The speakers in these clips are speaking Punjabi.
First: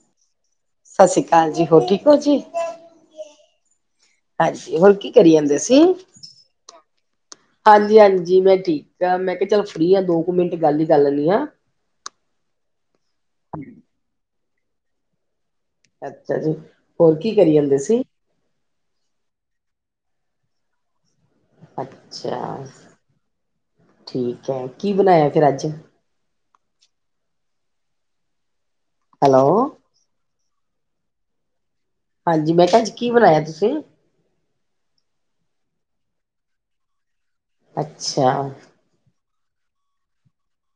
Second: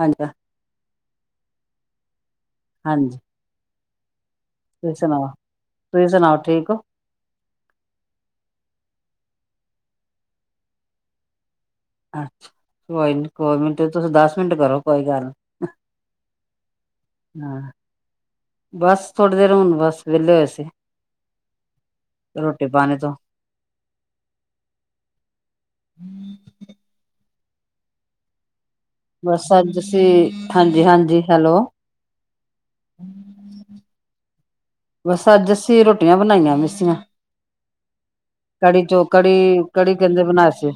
ਹਾਂਜੀ। ਸਤਿ ਸ੍ਰੀ ਅਕਾਲ ਜੀ ਹੋਰ ਠੀਕ ਹੋ ਜੀ। ਹਾਂਜੀ। ਹਾਂਜੀ ਹੋਰ ਤੁਸੀਂ ਕੀ ਸੁਣਾਓ ਕਰੀ ਜਾਂਦੇ ਸੀ। ਤੁਸੀਂ ਸੁਣਾਓ ਠੀਕ ਹੋ ਹਾਂਜੀ- ਹਾਂਜੀ ਮੈਂ ਠੀਕ, ਚ ਮੈਂ ਕਿਹਾ ਚੱਲ ਫ੍ਰਰੀ ਆ ਦੋ ਕੁ ਮਿੰਟ ਗੱਲ ਹੀ ਕਰ ਲੈਂਦੀ ਹਾਂ ਅੱਛਾ ਕੋਈ ਨੀ ਕੋਈ ਨੀ ਤੇ ਤੁਸੀਂ ਦੱਸ ਤੁਸੀਂ ਦਸ ਮਿੰਟ ਕਰੋ ਕੋਈ ਗੱਲ ਨਹੀਂ, ਅੱਛਿਆ ਜੀ ਹੋਰ ਕੀ ਕਰੀ ਹਾਂ ਜਾਂਦੇ ਸੀ। ਬਸ ਥੋੜ੍ਹੀ ਦੇਰ ਹੁਣ ਬਸ ਵਿਹਲੇ ਹੋਏ ਸੀ। ਅੱਛਾ ਰੋਟੀ ਪਾਣੀ ਤੋਂ ਠੀਕ ਹੈ, ਕੀ ਬਣਾਇਆ ਫਿਰ ਅੱਜ ਬਸ ਹੈਲੋ ਅੱਜ ਅਸੀਂ ਹਾਂਜੀ, ਹਾਂਜੀ ਹੈਲੋ ਹਾਂਜੀ, ਮੈਂ ਕਿਹਾ ਅੱਜ ਕੀ ਬਣਾਇਆ ਤੁਸੀਂ? ਬਸ ਅੱਜ ਅੱਸੀ ਰੋਟੀਆਂ, ਬਣਾਈਆਂ ਮਿ ਸੀਆਂ ਅੱਛਾ ਕੜੀ, ਕੜੀ ਕਹਿੰਦੇ ਬਨਾਸ਼ਯ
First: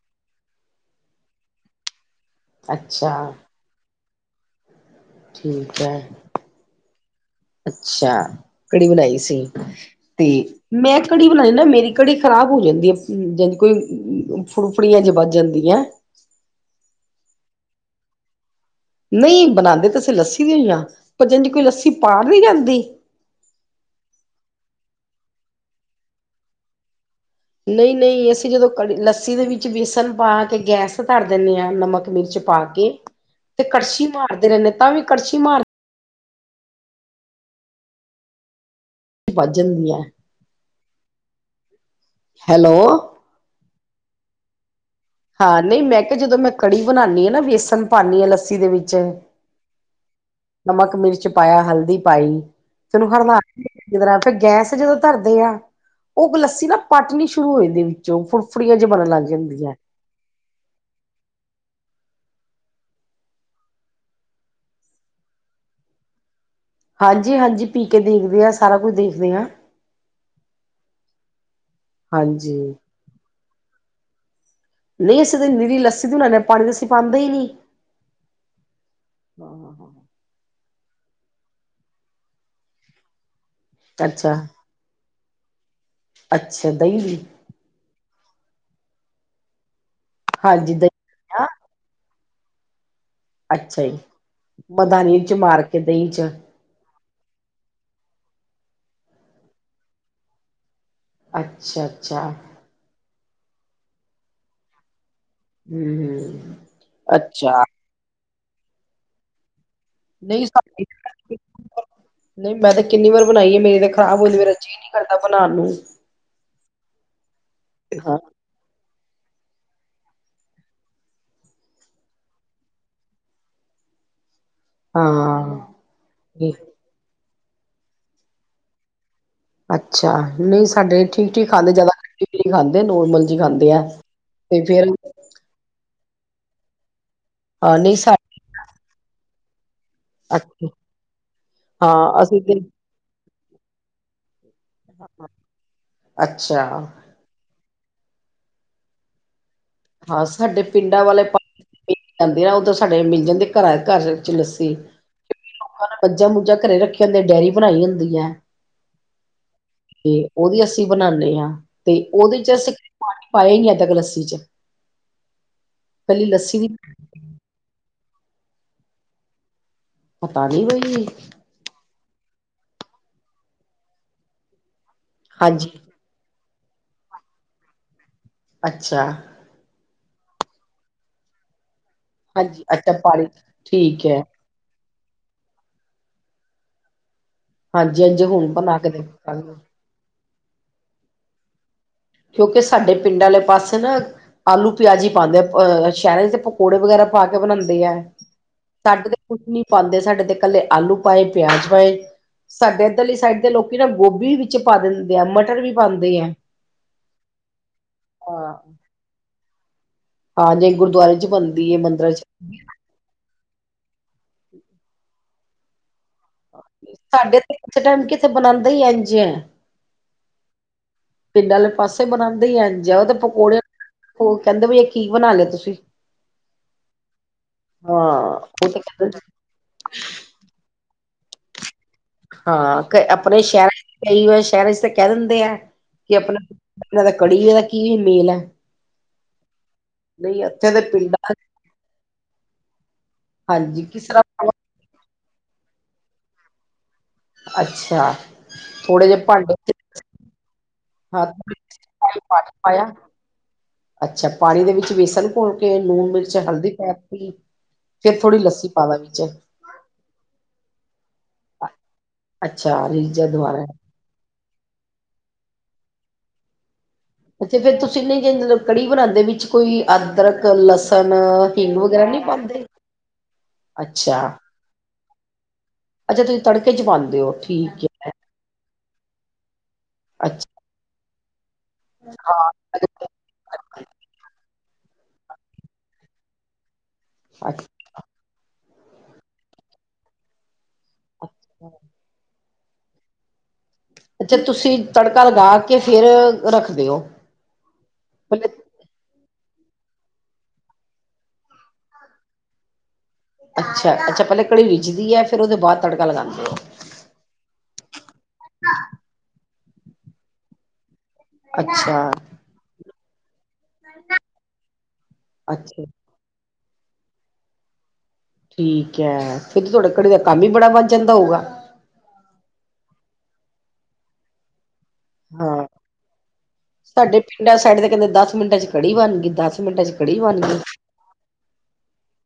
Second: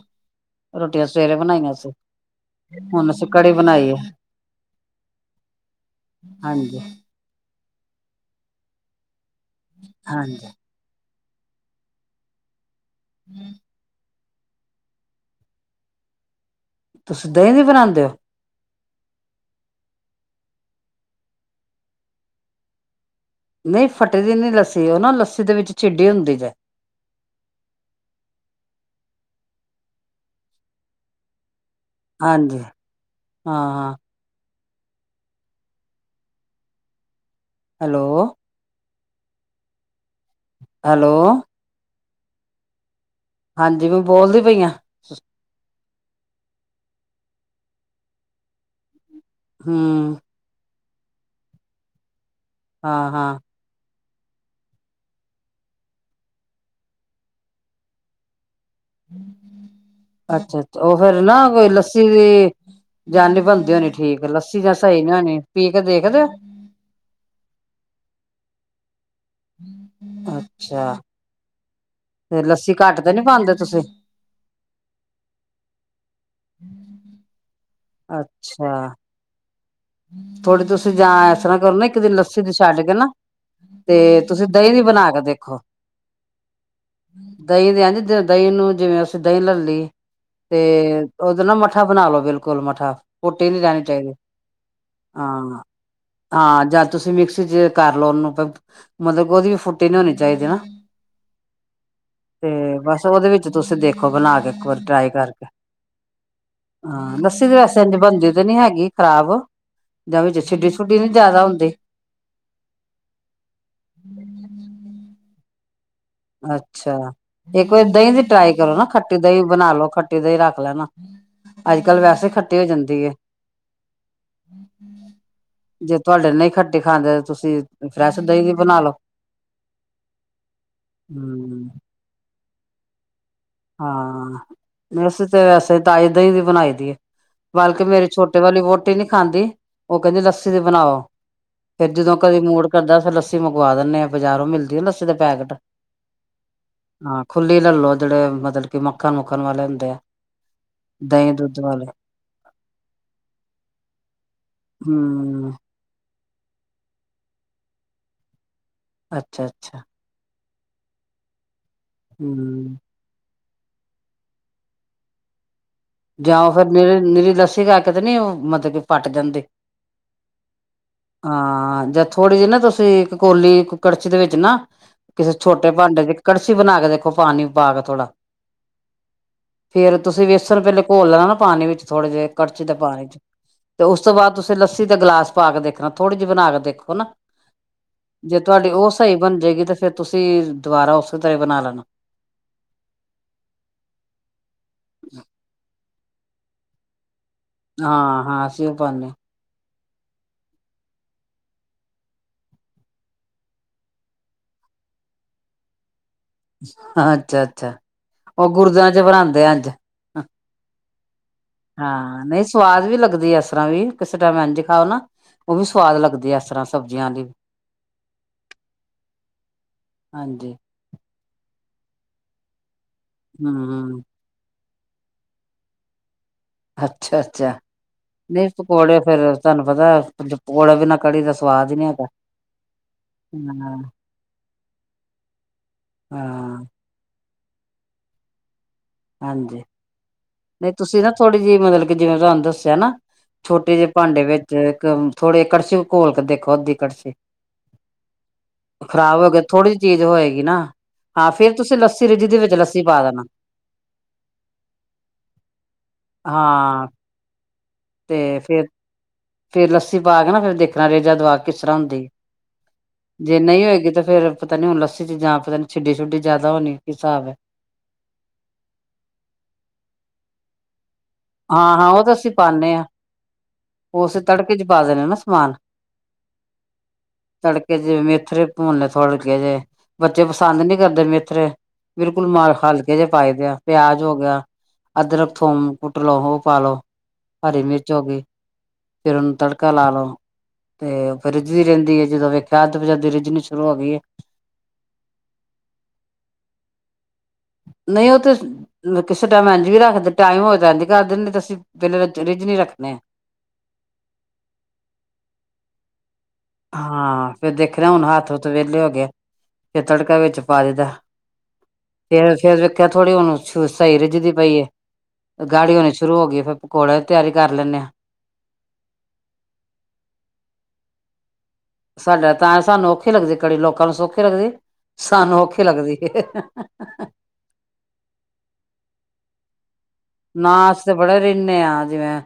ਰੋਟੀਆਂ ਸਵੇਰੇ ਬਣਾਈਆਂ ਸੀ। ਹੁਣ ਅੱਛਾ ਅਸੀਂ ਕੜੀ ਬਣਾਈ ਆ। ਠੀਕ ਹੈ। ਹਾਂਜੀ ਅੱਛਾ। ਕੜੀ ਬਣਾਈ ਸੀ। ਤੇ ਹਾਂਜੀ ਮੈਂ ਕੜੀ ਬਣਾਈ ਨਾ ਮੇਰੀ ਕੜੀ ਖਰਾਬ ਹੋ ਜਾਂਦੀਏ। ਸੀ ਜਦ ਕੋਈ ਫੁੜਫੁੜੀਆਂ ਜੀ ਬੱਜ ਜਾਂਦੀਆਂ ਤੁਸੀਂ ਦਹੀਂ ਦੀ ਬਣਾਉਂਦੇ ਹੋ? ਨਹੀਂ ਬਣਾਉਂਦੇ ਤਾਂ, ਅਸੀਂ ਲੱਸੀ ਉਹੀਆਂ ਪਰ ਜਿੰਜ ਕੋਈ ਲੱਸੀ ਪਾੜ ਨਹੀਂ ਜਾਂਦੀ। ਨਹੀਂ ਫਟਦੀ ਨਹੀਂ ਲੱਸੀ, ਉਹ ਨਾ ਲੱਸੀ ਦੇ ਵਿੱਚ ਛਿੱਡੀ ਹੁੰਦੀ ਜੇ ਨਹੀਂ, ਨਹੀਂ ਅਸੀਂ ਜਦੋਂ ਕੜੀ, ਲੱਸੀ ਦੇ ਵਿੱਚ ਵੇ ਸਣ ਪਾ ਕੇ ਗੈਸ ਧਰ ਦਿੰਦੇ ਆਂ। ਨਮਕ ਮਿਰਚ ਹਾਂਜੀ ਪਾ ਕੇ ਤੇ ਹਾਂ ਕੜਛੀ ਮਾਰਦੇ ਰਹਿੰਦੇ ਤਾਂ ਵੀ ਕੜਛੀ ਮਾਰ ਹੈਲੋ, ਵੱਧ ਜਾਂਦੀਆਂ। ਹੈਲੋ, ਹੈਲੋ, ਹਾਂਜੀ, ਮੈਂ ਬੋਲਦੀ ਪਈ ਹਾਂ। ਹਾਂ, ਨਹੀਂ ਮੈਂ ਕੇ ਜਦੋਂ ਮੈਂ ਕੜੀ ਬਣਨੀਆਂ ਆ ਨਾ ਵੇਸਣ ਪਾਣੀਆਂ ਲੱਸੀ ਦੇ ਵਿੱਚ ਹੂੰ ਨਮਕ, ਮਿਰਚ ਪਾਇਆ, ਹਲਦੀ ਪਾਈ। ਤੈਨੂੰ ਹਾਂ ਹਾਂ ਹਰਲਾ ਕੇ ਜਿਸ ਤਰ੍ਹਾਂ ਫਿਰ ਗੈਸ ਤੇ ਜਦੋਂ ਧਰਦੇ ਆ ।ਉਹ ਲੱਸੀ ਨਾ ਪਾਟਣੀ ਸ਼ੁਰੂ ਹੋ ਜਾਂਦੀ ਵਿੱਚੋਂ ਫੁਰ ਫੁਫੜੀਆਂ ਜੀ ਬਣਨ ਲੱਗ ਜਾਂਦੀਆਂ। ਅੱਛਾ- ਅੱਛਾ ਉਹ ਫੇਿਰ ਨਾ ਕੋਈ ਲੱਸੀ, ਦੀ ਜਾਨ ਨੀ ਬਣਦੀ ਹੋਣੀ। ਠੀਕ ਲੱਸੀ ਜਾਂ ਸਹੀ ਨੀ ਹੋਣੀ ਪੀ ਕੇ ਦੇਖ ਦਿਓ। ਹਾਂਜੀ, ਹਾਂਜੀ ਪੀ ਕੇ ਦੇਖਦੇ ਆ। ਸਾਰਾ ਕੁਝ ਦੇਖਦੇ ਆ। ਅੱਛਾ। ਤੇ ਹਾਂਜੀ ਲੱਸੀ ਘੱਟ ਤੇ ਨੀ ਪਾਉਂਦੇ ਤੁਸੀਂ? ਨਹੀਂ, ਅਸੀਂ ਤੇ ਨਿਰੀ ਲੱਸੀ ਦੀ ਬਣਾਉਣੇ ਆ ਪਾਣੀ ਤੇ ਅਸੀਂ ਪਾਉਂਦੇ ਈ ਨਹੀਂ। ਅੱਛਾ। ਥੋੜੀ ਤੁਸੀਂ ਜਾਂ ਇਸ ਤਰ੍ਹਾਂ ਕਰੋ ਨਾ ਇੱਕ ਦਿਨ ਲੱਸੀ ਤੇ ਛੱਡ ਕੇ ਨਾ ਤੇ ਤੁਸੀਂ ਅੱਛਾ-ਅੱਛਾ ਦਹੀਂ ਵੀ ਬਣਾ ਕੇ ਦੇਖੇ। ਦਹੀਂ ਦੀ [inaudible] ਦਹੀਂ ਦੀ ਇੰਜ ਦਹੀਂ ਨੂੰ ਜਿਵੇਂ ਅਸੀਂ ਦਹੀਂ ਲੈ ਲੀ। ਤੇ ਹਾਂਜੀ ਦਹੀਂ ਉਹਦੇ ਹਾਂ ਨਾ ਮੱਠਾ ਬਣਾ ਲੋ। ਬਿਲਕੁਲ ਮਠਾ ਫੁੱਟੀ ਨੀ ਅੱਛਾ ਰਹਿਣੀ ਜੀ ਚਾਹੀਦੀ। ਮਦਾਨੀ ਚ ਹਾਂ ਮਾਰ ਕੇ ਦਹੀਂ ਚ ਹਾਂ ਜਾਂ ਤੁਸੀਂ ਮਿਕਸੀ ਚ ਕਰ ਲਓ। ਉਹਨੂੰ ਮਤਲਬ ਉਹਦੀ ਵੀ ਫੁੱਟੀ ਨੀ ਹੋਣੀ ਚਾਹੀਦੀ ਨਾ। ਅੱਛਾ-ਅੱਛਾ। ਤੇ ਬਸ ਉਹਦੇ ਵਿੱਚ ਤੁਸੀਂ ਦੇਖੋ ਬਣਾ ਕੇ ਇੱਕ ਵਾਰੀ ਟਰਾਈ ਕਰ ਹੂੰ ਹੂੰ ਹਾਂ, ਲੱਸੀ ਦੀ ਅੱਛਾ ਵੈਸੇ ਇੰਜ ਬੰ ਨ ਹੈਗੀ। ਖ਼ਰਾਬ ਜਾਂ ਵਿੱਚ ਨਹੀਂ ਛਿੱਡੀ ਛੁੱਡੀ ਨੀ ਜ਼ਿਆਦਾ ਹੁੰਦੀ [inaudible] ਨਹੀਂ ਮੈਂ ਤੇ ਕਿੰਨੀ ਵਾਰ ਬਣਾਈ ਹੈ। ਮੇਰੀ ਤੇ ਖ਼ਰਾਬ ਹੋਦੀ ਮੇਰਾ ਜੀ ਨੀ ਕਰ ਬਨਾਨ ਨੂੰ ਅੱਛਾ। ਇੱਕ ਵਾਰੀ ਦਹੀਂ ਹਾਂ ਦੀ ਟਰਾਈ ਕਰੋ, ਨਾ ਖੱਟੀ ਦਹੀਂ ਬਣਾ ਲੋ। ਖੱਟੀ ਦਾ ਹੀ ਰੱਖ ਲੈਣਾ, ਅੱਜ-ਕੱਲ ਵੈਸੇ ਖੱਟੀ ਹੋ ਜਾਂਦੀ ਏ। ਹਾਂ ਜੇ ਤੁਹਾਡੇ ਨਹੀਂ ਖੱਟੀ ਖਾਂਦੇ ਤੁਸੀਂ ਫਰੈਸ਼ ਦਹੀਂ ਦੀ ਬਣਾਲੋ। ਅੱਛਾ। ਨਹੀਂ ਸਾਡੇ ਠੀਕ-ਠੀਕ ਹਮ ਖਾਂਦੇ ਜ਼ਿਆਦਾ ਖੱਟੀ ਵੀ ਨਹੀ ਖਾਂਦੇ ਨੋਰਮਲ ਜੀ ਖਾਂਦੇ ਆ ਹਾਂ ਤੇ ਫੇਰ ਨਹੀ ਅਸੀਂ ਤੇ ਵੈਸੇ ਤਾਈ ਦਹੀ ਦੀ ਬਣਾਈ ਦੀ ਏ। ਹਾਂ ਬਲਕਿ ਨਈ ਮੇਰੇ ਸਾ ਛੋਟੇ ਵਾਲੀ ਵੋ ਡੇ ਨੀ ਖਾਂਦੇ। ਉਹ ਕਹਿੰਦੇ ਲੱਸੀ ਤੇ ਬਣਾਓ, ਫੇਰ ਜਦੋਂ ਹਾਂ ਕਦੇ ਅਸੀਂ ਤੇ ਮੂੜ ਕਰਦਾ ਲੱਸ ਮੰਗਵਾ ਦਿੰਦੇ ਆ ਬਜ਼ਾਰੋਂ ਮਿਲ ਲੱਸੀ ਦੇ ਪੈਕੇਟ ਅੱਛਾ ਹਾਂ ਖੁੱਲ ਲੈ ਲੋ ਜਿਹੜੇ ਮਤਲਬ ਕਿ ਮੱਖਣ- ਮੁੱਖਣ ਵਾਲੇ ਹੁੰਦੇ ਆ ਹਾਂ ਸਾਡੇ ਪਿੰਡਾਂ ਵਾਲੇ ਦਹੀਂ ਪਾ ਦੁੱਧ ਵਾਲੇ ਜਾਂਦੇ ਆ ਉਹਦੋਂ ਸਾਡੇ ਮਿਲ ਜਾਂਦੇ ਘਰਾਂ ਘਰ ਚ ਲੱਸੀ ਹਮ ਲੋਕਾਂ ਨੂੰ ਮੱਝਾਂ ਮੁੱਜਾਂ ਘਰੇ ਰੱਖੇ ਹੁੰਦੇ, ਡੇਅਰੀ ਬਣਾਈ ਹੁੰਦੀ ਐ। ਅੱਛਾ, ਅੱਛਾ। ਉਹਦੀ ਅਸੀਂ ਬਣਾਂਣੇ ਆਂ। ਤੇ ਉਹਦੇ ਚ ਅਸੀਂ ਹਮ ਪਾਣੀ ਪਾਇਆ ਨੀ ਏਦਾਂ ਕ ਲੱਸੀ ਚ ਪਹਿਲੀ ਜਾਂ ਲੱਸੀ ਦੀ ਫਿਰ ਮੇਰੇ ਨਈ ਲੱਸੀ ਕਰਕੇ ਤੇ ਨੀ ਉਹ ਮਤਲਬ ਕਿ ਪੱਟ ਦਿੰਦੇ ਪਤਾ ਨੀ ਬਈ ਜਾਂ ਥੋੜ੍ਹੀ ਜਿਹੀ ਨਾ ਤੁਸੀਂ ਕੋਲੀ ਕੜਛੀ ਦੇ ਵਿੱਚ ਨਾ ਕਿਸੇ ਹਾਂਜੀ ਛੋਟੇ ਭਾਂਡੇ ਚ ਕੜਸੀ ਬਣਾ ਕੇ ਦੇਖੋ, ਪਾਣੀ ਪਾ ਕੇ ਥੋੜਾ ਅੱਛਾ, ਫੇਰ ਤੁਸੀਂ ਵੇਸਣ ਵੇਲੇ ਘੋਲਣਾ ਨਾ ਪਾਣੀ ਵਿੱਚ ਥੋੜੇ ਜਿਹੇ ਹਾਂਜੀ ਕੜਛੀ ਦੇ ਅੱਛਾ ਪਾਣੀ ਚ ਤੇ ਉਸ ਠੀਕ ਤੋਂ ਹੈ ਬਾਅਦ ਤੁਸੀਂ ਲੱਸ ਤੁਸੀਂ ਤਾਂ ਗਿਲਾਸ ਪਾ ਕੇ ਦੇਖਣਾ ਥੋੜੀ ਜਿਹੀ ਬਣਾ ਕੇ ਦੇਖੋ ਨਾ ਹਾਂਜੀ ਹਾਂਜੀ ਜੇ ਹੁਣ ਤੁਹਾਡੀ ਬਣਾ ਕੇ ਉਹ ਸਹੀ ਬਣ ਦੇਖਾਂਗੇ ਜਾਏਗੀ, ਤੇ ਫੇਰ ਤੁਸੀਂ ਦੁਬਾਰਾ ਉਸੇ ਤਰ੍ਹਾਂ ਬਣਾ ਲੈਣਾ ਕਿਉਂਕਿ ਸਾਡੇ ਪਿੰਡ ਵਾਲੇ ਪਾਸੇ ਨਾ ਆਲੂ ਪਿਆਜ਼ ਹੀ ਪਾਉਂਦੇ ਅਹ ਸ਼ਹਿਰ ਦੇ ਪਕੌੜੇ ਵਗੈਰਾ ਪਾ ਕੇ ਬਣਾਉਂਦੇ ਹੈ ਹਾਂ ਹਾਂ ਅਸੀਂ ਉਹ ਪਾਉਂਦੇ ਸਾਡੇ ਤੇ ਕੁਛ ਨੀ ਪਾਉਂਦੇ ਸਾਡੇ ਤੇ ਇਕੱਲੇ ਆਲੂ ਪਾਏ ਪਿਆਜ ਪਾਏ ਸਾਡੇ ਇੱਧਰਲੀ ਸਾਈਡ ਦੇ ਲੋਕੀ ਨਾ ਗੋਭੀ ਵਿੱਚ ਪਾ ਦਿੰਦੇ ਆ ਮਟਰ ਵੀ ਪਾਉਂਦੇ ਆ ਅੱਛਾ ਅੱਛਾ ਉਹ ਹਾਂ ਗੁਰਦਆਿਆਂ ਚ ਫਰਾਂਂਦੇ ਆ ਅੱਧ ਹਾਂ ਜ ਗੁਰਦੁਆਰੇ ਚ ਬਣਦੀ ਹੈ ਮੰਦਿਰਾਂ ਚ ਹਾਂ ਨਹੀਂ ਸਵਾਦ ਵੀ ਲੱਗਦੀ ਇਸ ਤਰ੍ਹਾਂ ਵੀ ਕਿਸੇ ਟਾਈਮ ਇੰਝ ਖਾਓ ਨਾ ਉਹ ਵੀ ਸੁਵਾਦ ਲੱਗਦਾ ਸਾਡੇ ਤੇੇ ਟਾਈਮ ਕਿਥੇ ਬਣਾਉਦੇ ਹੀ ਐਝ ਐ ਹਾਂਜੀ ਪਿੰਡ ਵਾਲੇ ਪਾਸੇ ਬਣਾਉਂਦੇ ਹੀ ਆ ਜ ਉਹ ਤਾਂ ਹਮ ਪਕੌੜੇ ਹਮ ਕਹਿੰਦੇ ਵੀ ਕੀ ਬਣਾ ਲਿਆ ਤੁਸੀਂ ਅੱਛਾ ਅੱਛਾ ਹਾਂ ਨਹੀਂ ਉਹ ਤੇ ਪਕੌੜੇ ਫੇਰ ਕਹਿੰਦੇ ਤੁਹਾਨੂੰ ਪਤਾ ਕੁੱਝ ਪਕੌੜਾ ਬਿਨਾ ਕੜੀ ਦਾ ਸਵਾਦ ਹੀ ਨ ਹਾਂ ਕ ਆਪਣੇ ਸ਼ਹਿਰਾਂ ਚ ਕਈ ਵ ਸ਼ਹਿਰਾਂ ਚ ਤਾਂ ਕਹਿ ਦਿੰਦੇ ਆ ਕਿ ਹਾਂ ਆਪਣਾ ਦਾ ਕੜੀਏ ਦਾ ਕੀ ਮੇਲ ਹੈ ਹਾਂਜੀ ਇੱਥੇ ਨਹੀਂ ਦੇ ਤੁਸੀ ਨਾ ਪਿੰਡਾਂ ਥੋੜ੍ਹੀ ਜਿਹੀ ਮਤਲਬ ਕਿ ਜਿਵੇਂ ਤੁਹਾਨੂੰ ਦੱਸਿਆ ਨਾ ਛੋਟੇ ਹਾਂਜੀ ਜਿਹੇ ਕਿਸ ਭਾਂਡੇ ਤਰ੍ਹਾਂ ਵਿੱਚ ਇੱਕ ਥੋੜੀ ਕੜਛੀ ਘੋਲ ਕੇ ਦੇਖੋ ਅੱਧੀ ਕੜਛੀ। ਅੱਛਾ ਥੋੜੇ ਖ਼ਰਾਬ ਜਿਹੇ ਹੋਗੀ ਭਾਂਡੇ ਥੋੜੀ ਚ ਜਿਹੀ ਚੀਜ਼ ਹੋਏਗੀ। ਨਾ। ਹਾਂ ਫੇਰ ਤੁਸੀ ਲੱਸੀ ਪਾਣੀ ਰਿੱਝਦੀ ਦੇ ਵਿੱਚ ਲੱਸੀ ਪਾਇਆ ਪਾ ਦੇਣਾ। ਅੱਛਾ ਪਾਣੀ ਦੇ ਵਿੱਚ ਵੇਸਨ ਘੋਲ ਕੇ ਲੂਣ ਮਿਰਚ ਹਲਦੀ ਹਾਂ ਪਾ ਤੀ। ਤੇ ਥੋੜ੍ਹੀ ਫੇਰ ਲੱਸੀ ਪਾਦਾ ਵਿੱਚ ਫੇਰ ਲੱਸੀ ਪਾ ਕੇ ਨਾ ਫਿਰ ਦੇਖਣਾ ਰੇਜ਼ਾ ਦਵਾ ਕਿਸ ਤਰ੍ਹਾਂ ਹੁੰਦੀ ਅੱਛਾ ਰੀਝਾ ਜੇ ਨਹੀਂ ਦੁਬਾਰਾ ਹੋਏਗੀ ਤਾਂ ਫੇਰ ਪਤਾ ਨਹੀਂ ਹੁਣ ਲੱਸੀ ਚ ਜਾਂ ਪਤਾ ਨੀ ਛਿਡੀੇ ਛੁੱਡੀ ਜ਼ਿਆਦਾ ਹੋਣੀ। ਹਿਸਾਬ ਹੈ ਅੱਛਾ ਜੇ ਤੁਸੀ ਨਹੀਂ ਜੇ ਕੜੀ ਬਣਾਉਂਦੇ ਵਿੱਚ ਕੋਈ ਅਦਰਕ ਯ ਲਸ ਹਾਂ ਹਾਂ ਉਹ ਤਾਂ ਅਸੀਂ ਪਾਨੇ ਹਾਂ ।ਉਹ ਅੱਛਾ ਅਸੀ ਤੜਕੇ ਚ ਪਾ ਦੇਣੇ ਆ ਨਾ। ਮਾਲ ਅੱਛਾ ਤੁਸੀਂ ਤੜਕੇ ਚ ਪਾਉਂਦੇ ਹੋ ਠੀਕ ਜਿਵੇਂ ਹੈ। ਮੇਥਰੇ ਭੁੰਨ ਤੜਕੇ ਜੇ। ਬੱਚੇ ਅੱਛਾ ਪਸੰਦ ਨੀ ਕਰਦੇ ਮੇਥਰੇ ਬਿਲਕੁਲ ਹਾਂ ਮਲ ਹਲਕੇ ਜਿਹੇ ਪਾਏਦੇ ਆ। ਪਿਆਜ ਹੋ ਗਿਆ। ਅਦਰਕ ਫੋਮ। ਕੁਟ ਲੋੋ ਹੋ ਪਾਲੋ। ਹਰੀ ਮਿਰਚ ਹੋ ਗਈ। ਫਿਰ ਓਨੂੰ ਤੜਕਾ ਲਾ ਲਓ। ਤੇ ਫੇਰ ਰਿੱਜਦੀ ਰਹਿੰਦੀ ਹੈ ਜਦੋਂ ਵੇਖ [unintelligible] ਜਦ ਰਿਜਣੀ, ਅੱਛਾ ਤੁਸੀਂ ਤੜਕਾ ਲਗਾ ਕੇ ਫੇਰ ਰੱਖਦੇ ਔ? ਨਹੀਂ ਉਹ ਤੇ ਕਿਸੇ ਮੈਂ ਏਂਝ ਵੀ ਰੱਖਦੇ ਟਾਈਮ ਹੋਏਤੇ ਏਂਜ ਕਰ ਦੇਨੇ ਤੇ ਅਸੀ ਪਹਿਲੇ ਰ ਰਿੱਝਨੀ ਰੱਖਣੇ ਆ। ਅੱਛਾ-ਅੱਛਾ ਪਹਿਲੇ ਕੜੀ ਰਿਜਦੀ ਹੈ ਫਿਰ ਉਹਦੇ ਬਾਅਦ ਤੜਕਾ ਲਗਾਦੇ ਔ। ਹਾਂ ਫਿਰ ਦੇਖਣਾ ਹੁਣ ਹੱਥ ਤੋਂ ਵਿਹਲੇ ਹੋ ਗੇ। ਫੇਰ ਤੜਕਾ ਵਿੱਚ ਪਾ ਦਿੱਤਾ। ਅੱਛਾ, ਫੇਰ ਫੇਰ ਵੇਖਿਆ। ਥੋੜੀ ਹੁਣ ਤ ਸਹੀ ਰਿੱਝਦੀ ਪਈ ਏ ਗਾੜੀ ਅੱਛਾ ਹੋਣੀ ਸ਼ੁਰੂ ਹੋ ਗਈ ਫਿਰ ਪਕੋੜੇ ਦੀ ਤਿਆਰੀ ਕਰ ਲੈਂਨੇ ਆ। ਠੀਕ ਐ, ਫਿਰ ਤੇ ਤੁਹਾਡੇ ਕੜੀ ਦਾ ਕੰਮ ਹੀ ਬੜਾ ਵਧ ਜਾਂਦਾ ਹੋਊਗਾ। ਸਾਡਾ ਤਾਂ ਸਾਨੂੰ ਔਖੀ ਲੱਗਦੀ ਕੜੀ ਲੋਕਾਂ ਨੂੰ ਸੌਖੀ ਲੱਗਦੀ। ਸਾਨੂੰ ਔਖੀ ਹਾਂ ਲੱਗਦੀ ਸਾਡੇ ਪਿੰਡਾਂ ਸਾਈਡ ਤੇ ਕਹਿੰਦੇ ਦਸ ਮਿੰਟਾਂ ਚ ਕੜੀ ਬਣ ਗਈ। ਦਸ ਮਿੰਟਾਂ 'ਚ, ਕੜੀ ਬਣ ਨਾ ਗਈ। ਅਸੀਂ ਤੇ ਬੜੇ ਰਹਿੰਦੇ ਹਾਂ ਜਿਵੇਂ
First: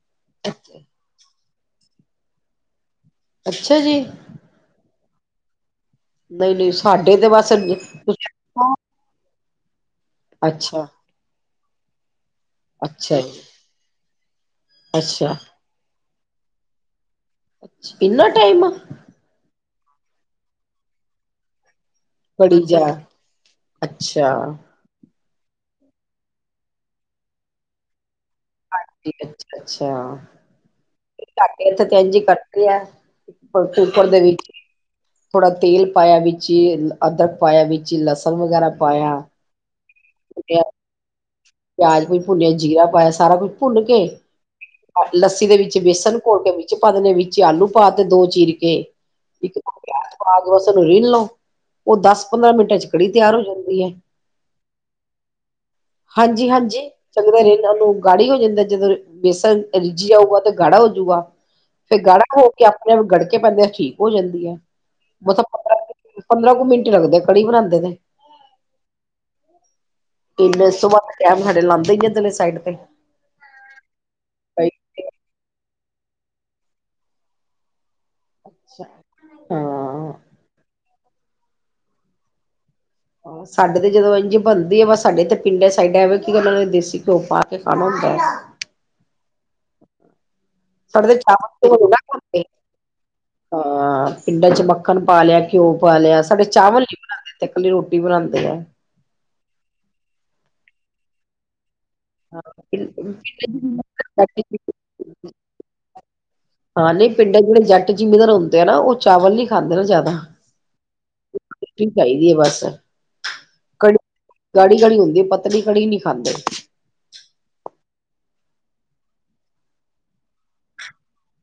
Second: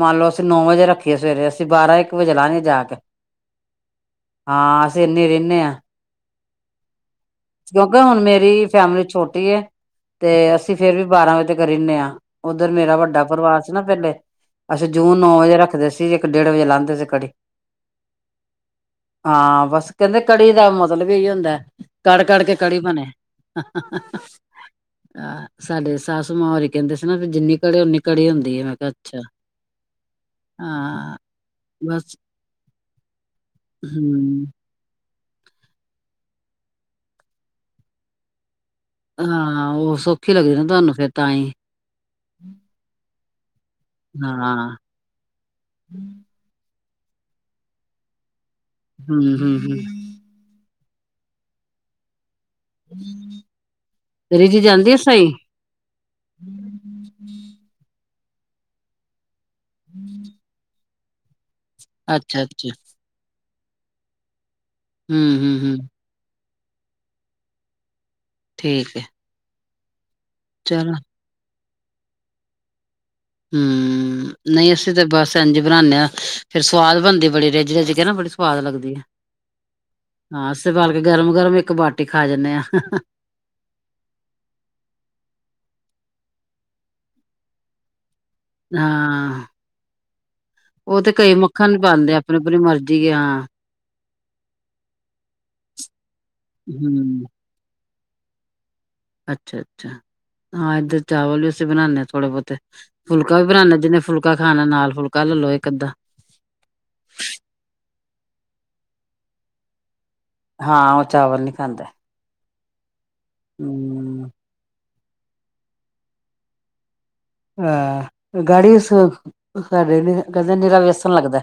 ਮੰਨ ਲਓ ਅਸੀਂ ਨੌ ਵਜੇ ਰੱਖੀਏ ਸਵੇਰੇ ਅ ਅਸੀਂ ਬਾਰਾਂ ਇੱਕ ਵਜੇ ਲਾਗੇ ਜਾ ਕੇ, ਅੱਛਾ ਜੀ, ਨੇ ਰਹਿੰਨੇ ਆ। ਨਹੀਂ-ਨਹੀਂ ਸਾਡੇ, ਤੇ ਬਸ ਕਿਉਂਕਿ ਹੁਣ ਮੇਰੀ ਫੈਮਿਲੀ ਛੋਟੀ ਹੈ। ਤੇ ਅਸੀਂ ਅੱਛਾ, ਫੇਰ ਵੀ ਬਾਰਾਂ ਵਜੇ, ਕਰੀਨੇ ਆ, ਉੱਧਰ ਮੇਰਾ ਅੱਛਾ ਵੱਡਾ ਜੀ, ਪਰਿਵਾਰ ਸੀ ਨਾ ਪਹਿਲੇ? ਅਸੀਂ ਜੂਨ ਨੌ ਅੱਛਾ ਵਜੇ ਰੱਖਦੇ ਸੀ। ਸੀ ਇੱਕ ਡੇਢ ਵਜੇ ਲਾਗਦੇ ਸੀ ਕੜੀ ਅੱਛਾ ਐਨਾ ਟਾਈਮ, ਹਾਂ ਬਸ ਕਹਿੰਦੇ ਕੜੀ ਦਾ ਮਤਲਬ ਈ ਹੁੰਦਾ। ਕੜ ਕੜ ਕੇ ਬੜੀ ਕੜੀ ਜਾ ਬਣੇ। ਅੱਛਾ, ਹਾਂ ਸਾਡੇ ਸਾਸੂ ਮਾਂ ਓਰੀ ਕਹਿੰਦੇ ਸੀ ਨਾ ਜਿੰਨੀ ਘੜੇ ਉਨੀ ਹਾਂਜੀ ਅੱਛਾ ਹਾਂ ਅੱਛਾ ਬਸ [unintelligible] ਹਮ ਵਿੱਚ ਥੋੜਾ ਤੇਲ ਪਾਇਆ ਵਿੱਚ ਅਦਰਕ ਪਾਇਆ ਵਿੱਚ ਲਸਣ ਵਗੈਰਾ ਪਾਇਆ ਹਾਂ ਉਹ ਸੌਖੀ ਲੱਗਦੀ ਨਾ ਤੁਹਾਨੂੰ ਫੇਰ ਤਾਂ ਹੀ ਪਿਆਜ ਕੋਈ ਭੁੰਨਿਆ ਜੀਰਾ ਪਾਇਆ ਸਾਰਾ ਕੁੱਝ ਭੁੰਨ ਕੇ ਹਾਂ ਲੱਸੀ ਦੇ ਵਿੱਚ ਬੇਸਣ ਘੋਲ ਕੇ [unintelligible] ਵਿੱਚ ਆਲੂ ਪਾ ਤੇ ਦੋ ਚੀਰ ਹਮ ਹਮ ਹਮ [unintelligible] [unintelligible] ਲਓ ਉਹ ਦੱਸ ਰਿਝ ਜਾਂਦੀ ਆ ਸਹੀ ਹਾਂਜੀ ਹਾਂਜੀ [unintelligible] ਨੂੰ ਗਾੜੀ ਹੋ ਜਾਂਦਾ ਜਦੋਂ ਬੇਸਣ ਰੀਝਆ [unintelligible] ਤੇ ਗੜਾ [unintelligible] ਫਿਰ ਗਾੜਾ ਅੱਛਾ ਹੋ ਕੇ ਅੱਛਾ ਆਪਣੇ ਆਪ ਗੜਕ ਤੇ ਬੰਦੇਿਆਂ ਠੀਕ ਹੋ ਜਾਂਦੀ ਆ [unintelligible] ਪੰਦਰਾਂ ਕੁ ਮਿੰਟ ਲੱਗਦੇ ਕੜੀ ਬਨਾਂਦੇ ਦੇ ਠੀਕ ਹੈ। [unintelligible] ਚਲੋ ਦਈ ਜਾਂਦੇ ਨੇ ਸਾਈਡ ਤੇ ਹਮ ਨਹੀਂ ਅਸੀਂ ਤੇ ਬਸ ਇੰਝ, ਬਣਾਨੇ ਹਾਂ ਫੇਰ ਸਵਾਦ ਬਣਦੀ ਬੜੀ ਰਿੱਝ-ਰਿੱਝ ਏ ਨਾ ਬੜੀ ਸਵਾਦ ਲੱਗਦੀ ਏ ਹਾਂ ਹਾਂ [unintelligible] ਗਰਮ- ਗਰਮ ਇੱਕ ਬਾਟੀ ਖਾ ਜਾਂਨੇਂ ਆਂ ਸਾਡੇ ਤੇ ਜਦੋਂ ਇੰਝ ਬਣਦੀ ਏ ਬਸ ਸਾਡੇ ਤੇ ਪਿੰਡਾਂ ਸਾਈਡ [unintelligible] ਕਿਉਕਿ ਉਹਨਾਂ ਨੇ ਦੇਸੀ ਘਿਓ ਪਾ ਕੇ ਖਾਨਾ ਹੁੰਦਾ ਹੈ। ਹਾਂ। ਉਹ ਸਾਡੇ ਤੇ ਕਈ ਚਾਵਲ ਮੱਖਣ ਘਿਓ ਨਾ ਪਾਂਦੇ ਆਪਣੀ ਖਾਂਦੇ ਆਪਣੀ ਮਰਜ਼ੀ ਹਾਂ। ਹਾਂ ਪਿੰਡਾਂ ਚ ਮੱਖਣ ਪਾ ਲਿਆ ਘਿਓ ਪਾ ਲਿਆ, ਸਾਡੇ ਚਾਵਲ ਨੀ ਹੂੰ, ਬਣਾਂਦੇ ਇਥੇ ਕੱਲੀ ਰੋਟੀ [unintelligible] ਅੱਛਾ-ਅੱਛਾ ਹਾਂ ਇੱਧਰ ਚਾਵਲ ਵੀ ਬਣਾਣੇ ਆ ਥੋੜੇ ਬਹੁਤੇ ਫੁਲਕਾ ਵੀ ਬਣਾਣੇ ਜਿਹਨੇ ਫੁਲਕਾ ਖਾਣਾ ਨਾਲ ਫੁਲਕਾ ਲੈ ਲਓ ਇਕ ਅੱਧਾ ਹਾਂ, ਨਹੀਂ ਪਿੰਡਾਂ ਜਿਹੜੇ ਜੱਟ ਜਿਂਮੀਦਾਰ ਹੁੰਦੇ ਆ, ਨਾ ਉਹ ਚਾਵਲ ਨੀ ਖਾਂਦੇ ਨ ਜ਼ਿਆਦਾ। ਹਾਂ, ਉਹ ਚਾਵਲ ਨਹੀ ਖਾਂਦੇ। ਰੋਟੀ ਚਾਹੀਦੀ ਹੈ ਬਸ ਕੜੀ ਗਾੜੀ-ਗਾੜੀ ਹੁੰਦੀ। ਏ, ਪਤਲੀ ਕੜੀ ਨਹੀ ਖਾਂਦੇ। ਹਾਂ, ਗਾੜੀ ਸਾਡੇ ਕਹਿੰਦੇ ਨੀਰਾ ਵੇਸਣ ਲੱਗਦਾ।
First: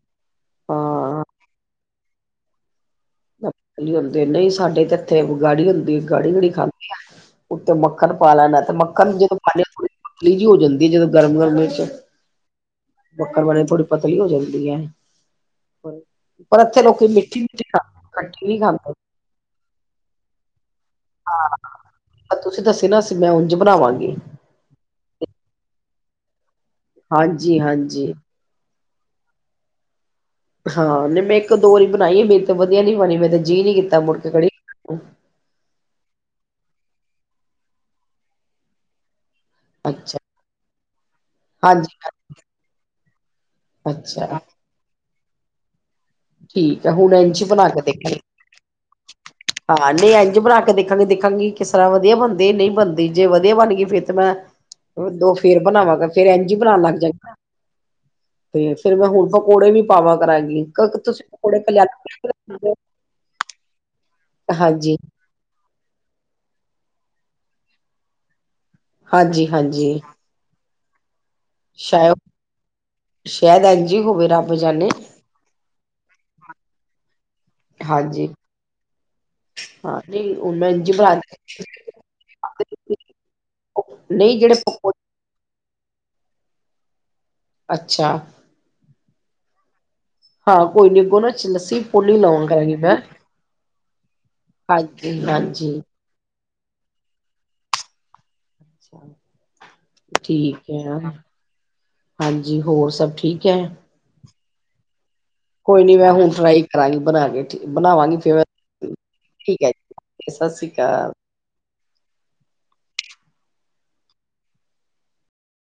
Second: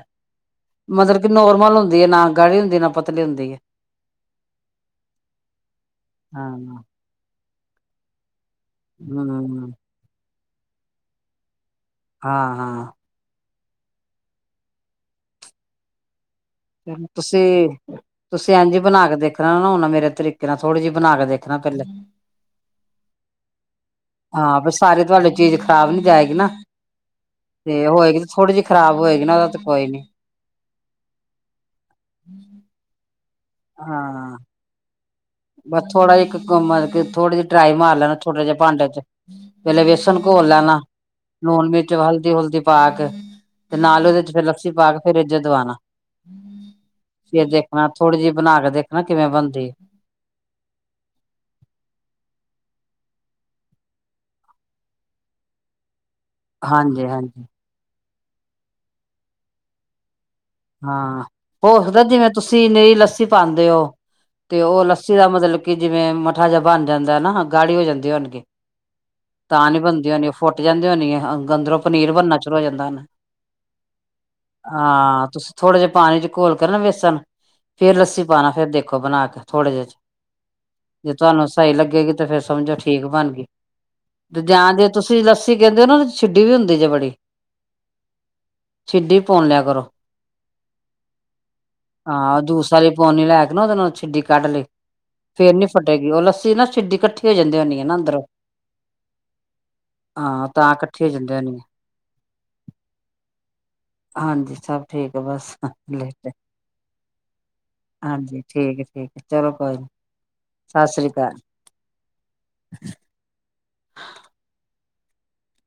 ਮਤਲਬ ਹਾਂ। ਕੀ ਨੋਰਮਲ ਹੁੰਦਾ। ਏ ਨਾ, ਗਾੜੀ ਹੁੰਦੀ ਏ, ਨਾ ਪਤਲੀ। ਹੁੰਦੀ ਏ। ਲੀ ਹੁੰਦੀ ਨਹੀਂ ਸਾਡੇ ਤੇ, ਏਥੇ ਗਾੜੀ ਹੁੰਦੀ ਗਾੜੀ- ਗੜੀ ਹਾਂ, ਖਾਂਦੇ ਆ। ਉੱਤੇ ਮੱਖਣ ਪਾ ਲੈਣਾ, ਤੇ ਮੱਖਣ ਜਦੋਂ ਪਾ ਹੂੰ, ਹੋ ਜਾਂਦੀ ਹੈ, ਜਦੋਂ ਗਰਮ- ਗਰਮ'ਚ ਹਾਂ -ਹਾਂ। ਥੋੜੀ ਪਤਲੀ ਹੋ ਜਾਂਦੀ ਹੈ। ਪਰ, ਇੱਥੇ ਲੋਕ ਮਿੱਠੀ -ਮਿੰਠੀ ਤੁਸੀਂ ਖਾਂਦੇ ਆ। ਤੁਸੀਂ ਐਂਜ ਬਣਾ ਕੇ ਦੇਖਣਾ ਨਾ ਹੁਣ, ਮੇਰੇ ਤਰੀਕੇ ਨਾਲ ਥੋੜੀ ਜਿਹੀ ਬਣਾ ਕੇ ਦੇਖਣਾ, ਪਹਿਲੇ ਤੁਸੀਂ ਦੱਸੇ ਨਾ ਅਸੀਂ ਮੈਂ ਉੰਝ ਬਣਾਵਾਂਗੀ ਹਾਂ। ਫੇਰ ਸਾਰੀ ਤੁਹਾਡੀੇ ਚੀਜ਼ ਖ਼ਰਾਬ ਨੀਯ ਜਾਏਗੀ ਨਾ। ਹਾਂਜੀ ਤੇ -ਹਾਂਜੀ। ਹੋਏਗੀ ਥੋੜ੍ਹੀ ਜਿਹੀ ਖ਼ਰਾਬ ਹੋਏਗੀ ਨਾ, ਉਹਦਾ ਤੇ ਕੋਈ ਨੀ। ਹਾਂ। ਮੈਂ ਇੱਕ- ਵਰੀ ਬਣਾਈ, ਮੇਰੀ ਤੇ ਵਧੀਆ ਨੀ ਬਣੀ ਮੈਂ ਜੀਅ ਨੀ ਕੀਤਾ ਮੁੜ ਕੇ ਹਾਂ ਕੜੀ ਬਸ ਥੋੜਾ ਜਿਹਾ ਇੱਕ ਕੰਮ ਕਰ, ਥੋੜ੍ਹਾ ਜੀ ਡਰਾਈ ਮਾਰ ਲੈਣਾ ਥੋੜੇ ਜਿਹੇ ਭਾਂਡੇ ਧੋ ਪਹਿਲੇ ਵੇਸਣ ਅੱਛਾ ਘੋਲ ਲੈਣਾ, ਲੂਣ-ਮਿਰਚ ਹਾਂਜੀ ਹਲਦੀ-ਹੁਲਦੀ ਪਾ ਕੇ ਤੇ, ਨਾਲ ਉਹਦੇ'ਚ ਅੱਛਾ ਫੇਰ ਲੱਸੀ ਪਾ ਕੇ ਫਿਰ ਜ ਦਵਾਣਾ ਠੀਕ ਹੈ ਹੁਣ ਇੰਝ ਫਿਰ ਬਣਾ ਕੇ ਦੇਖਣਾ, ਦੇਖਾਂਗੇ ਥੋੜ੍ਹੀ ਜਿਹੀ ਬਣਾਕੇ ਦੇਖਣਾ ਕਿਵੇਂ ਬਣਦੀ। ਦੇਖਾਂਗੀ-ਦੇਖਾਂਗੀ ਕਿਸ ਤਰ੍ਹਾਂ ਵਧੀਆ ਬਣਦੀ, ਨਹੀਂ ਬਣਦੀ। ਜੇ ਵਧੀਆ ਬਣ ਗੲਈ ਫੇਰ ਤਾਂ, ਮੈਂ ਦੋ ਫੇਰ ਬਣਾਵਾਂਗੀ। ਫੇਰ ਇੰਝ ਈ ਬਣਾਨ ਲੱਗ ਹਾਂਜੀ ਜਾ ਹਾਂਜੀ ਤੇ, ਫੇਰ ਮੈਂ ਹੁਣ ਪਕੌੜੇ ਵੀ ਪਾਵਾਂ ਕਰਾਂਗੀ। ਹਾਂ, ਤੁਸੀਂ ਪਕੌੜੇ ਹੋਰ ਜਿਵੇਂ ਤੁਸੀਂ ਕਲਿਆਣੇ ਨਹੀ ਲੱਸੀ ਪਾਉਂਦੇ ਹੋ ਤੇ, ਉਹ ਹਾਂਜੀ ਲੱਸੀ ਦਾ ਮਤਲਬ। ਕਿ, ਜਿਵੇਂ ਮੱਠਾ ਜਬ ਬਣ ਜਾਂਦੈ ਨਾ ਗਾੜੀ ਹੋ ਜਾਂਦੀ ਹੋਣਗੀ ਹਾਂਜੀ ਤਾਂ, ਨਹੀ ਬਣਦੀ ਹੋਨੀ ਫੋਟ ਲਯਾਂਦੇ ਹੁੰਦੀ ਹ ਹਾਂ। ਸ਼ਾ, [unintelligible] ਸ਼ਾਇਦ ਐੰਜੀ ਹੋਵੇ ਰੱਬ ਜਾਨੇ। ਹਾਂ ਥੋੜੇ ਜਿਹੇ ਪਾਣੀ ਚ ਘੋਲ ਕੇ ਨਾ ਵੇਸਣ, ਫੇਰ ਲੱਸੀ ਹਾਂਜੀ ਪਾਉਣਾ। ਫੇਿਰ ਦੇਖੋ ਬਣਾ ਕੇ ਥੋੜੇ ਜਿਹੇ ਚ। ਹਾਂ ਨਹੀਂ ਹੁਣ ਮੈਂ ਇੰਝ ਜੇ ਬਣਾ ਤੁਹਾਨੂੰ ਸਹੀ ਲੱਗੇਗੀ ਤੇ ਫੇਿਰ ਸਮਝੋ ਠੀਕ ਬਣ ਗੀ। ਨਹੀਂ ਤੇ ਜਿਹੜੇ ਜਾਂ ਜੇ ਪਕੌੜੇ ਤੁਸੀਂ ਲੱਸੀ ਕਹਿੰਦੇ ਹੋ ਨਾ ਛਿੱਡੀ ਹੁੰਦੀ ਜੇ ਬੜੀ ਅੱਛਾ। ਛਿਡੀ ਪੁਨ ਲਿਆ ਕਰੋ। ਹਾਂ, ਕੋਈ ਨੀ ਅੱਗੋਂ ਨਾ ਚ ਲੱਸੀ ਪੋਣੀ ਹਾਂ ਲਉਂ ਜੂਸ ਕਰਾਂਗੀ ਵਾਲੀ ਮੈਂ। ਪੋਨੀ ਲੈ ਕੇ ਨਾ ਉਹਦੇ ਨਾਲ ਛਿੱਡੀ ਕੱਢ ਹਾਂਜੀ-ਹਾਂਜੀ। ਤੋ ਨਾ ਛਿਡੀ ਇਕੱਠੀ ਹੋ ਜਾਂਦੀ ਹੁੰਨੀ ਹੈ ਨਾ ਅੰਦਰੋਂ। ਹਾਂ ਠੀਕ ਤਾਂ ਇਕੱਠੀ ਹੈ। ਹੋ ਜਾਂਦੀ ਹੋਣੀ ਹੈ। ਹਾਂਜੀ, ਹੋਰ ਸਭ ਠੀਕ ਹੈ? [unintelligible] ਠੀਕ। ਹੈ ਬਸ ਕੋਈ ਨੀ, ਮੈਂ ਲੇਟੇ ਹੁਣ ਫਰਾਈ ਕਰਾਂਗੀ ਬਣਾ ਕੇ ਬਣਾਵਾਂਗੀ ਫੋਰ ਹਾਂਜੀ ਠੀਕ ਹੈ ਮੈੰ। ਠੀਕ ਚਲੋ ਠੀਕ ਹੈ। ਕੋਈ ਨੀ ਸਤ ਸ੍ਰੀ ਅਕਾਲ। ਹਾਂ।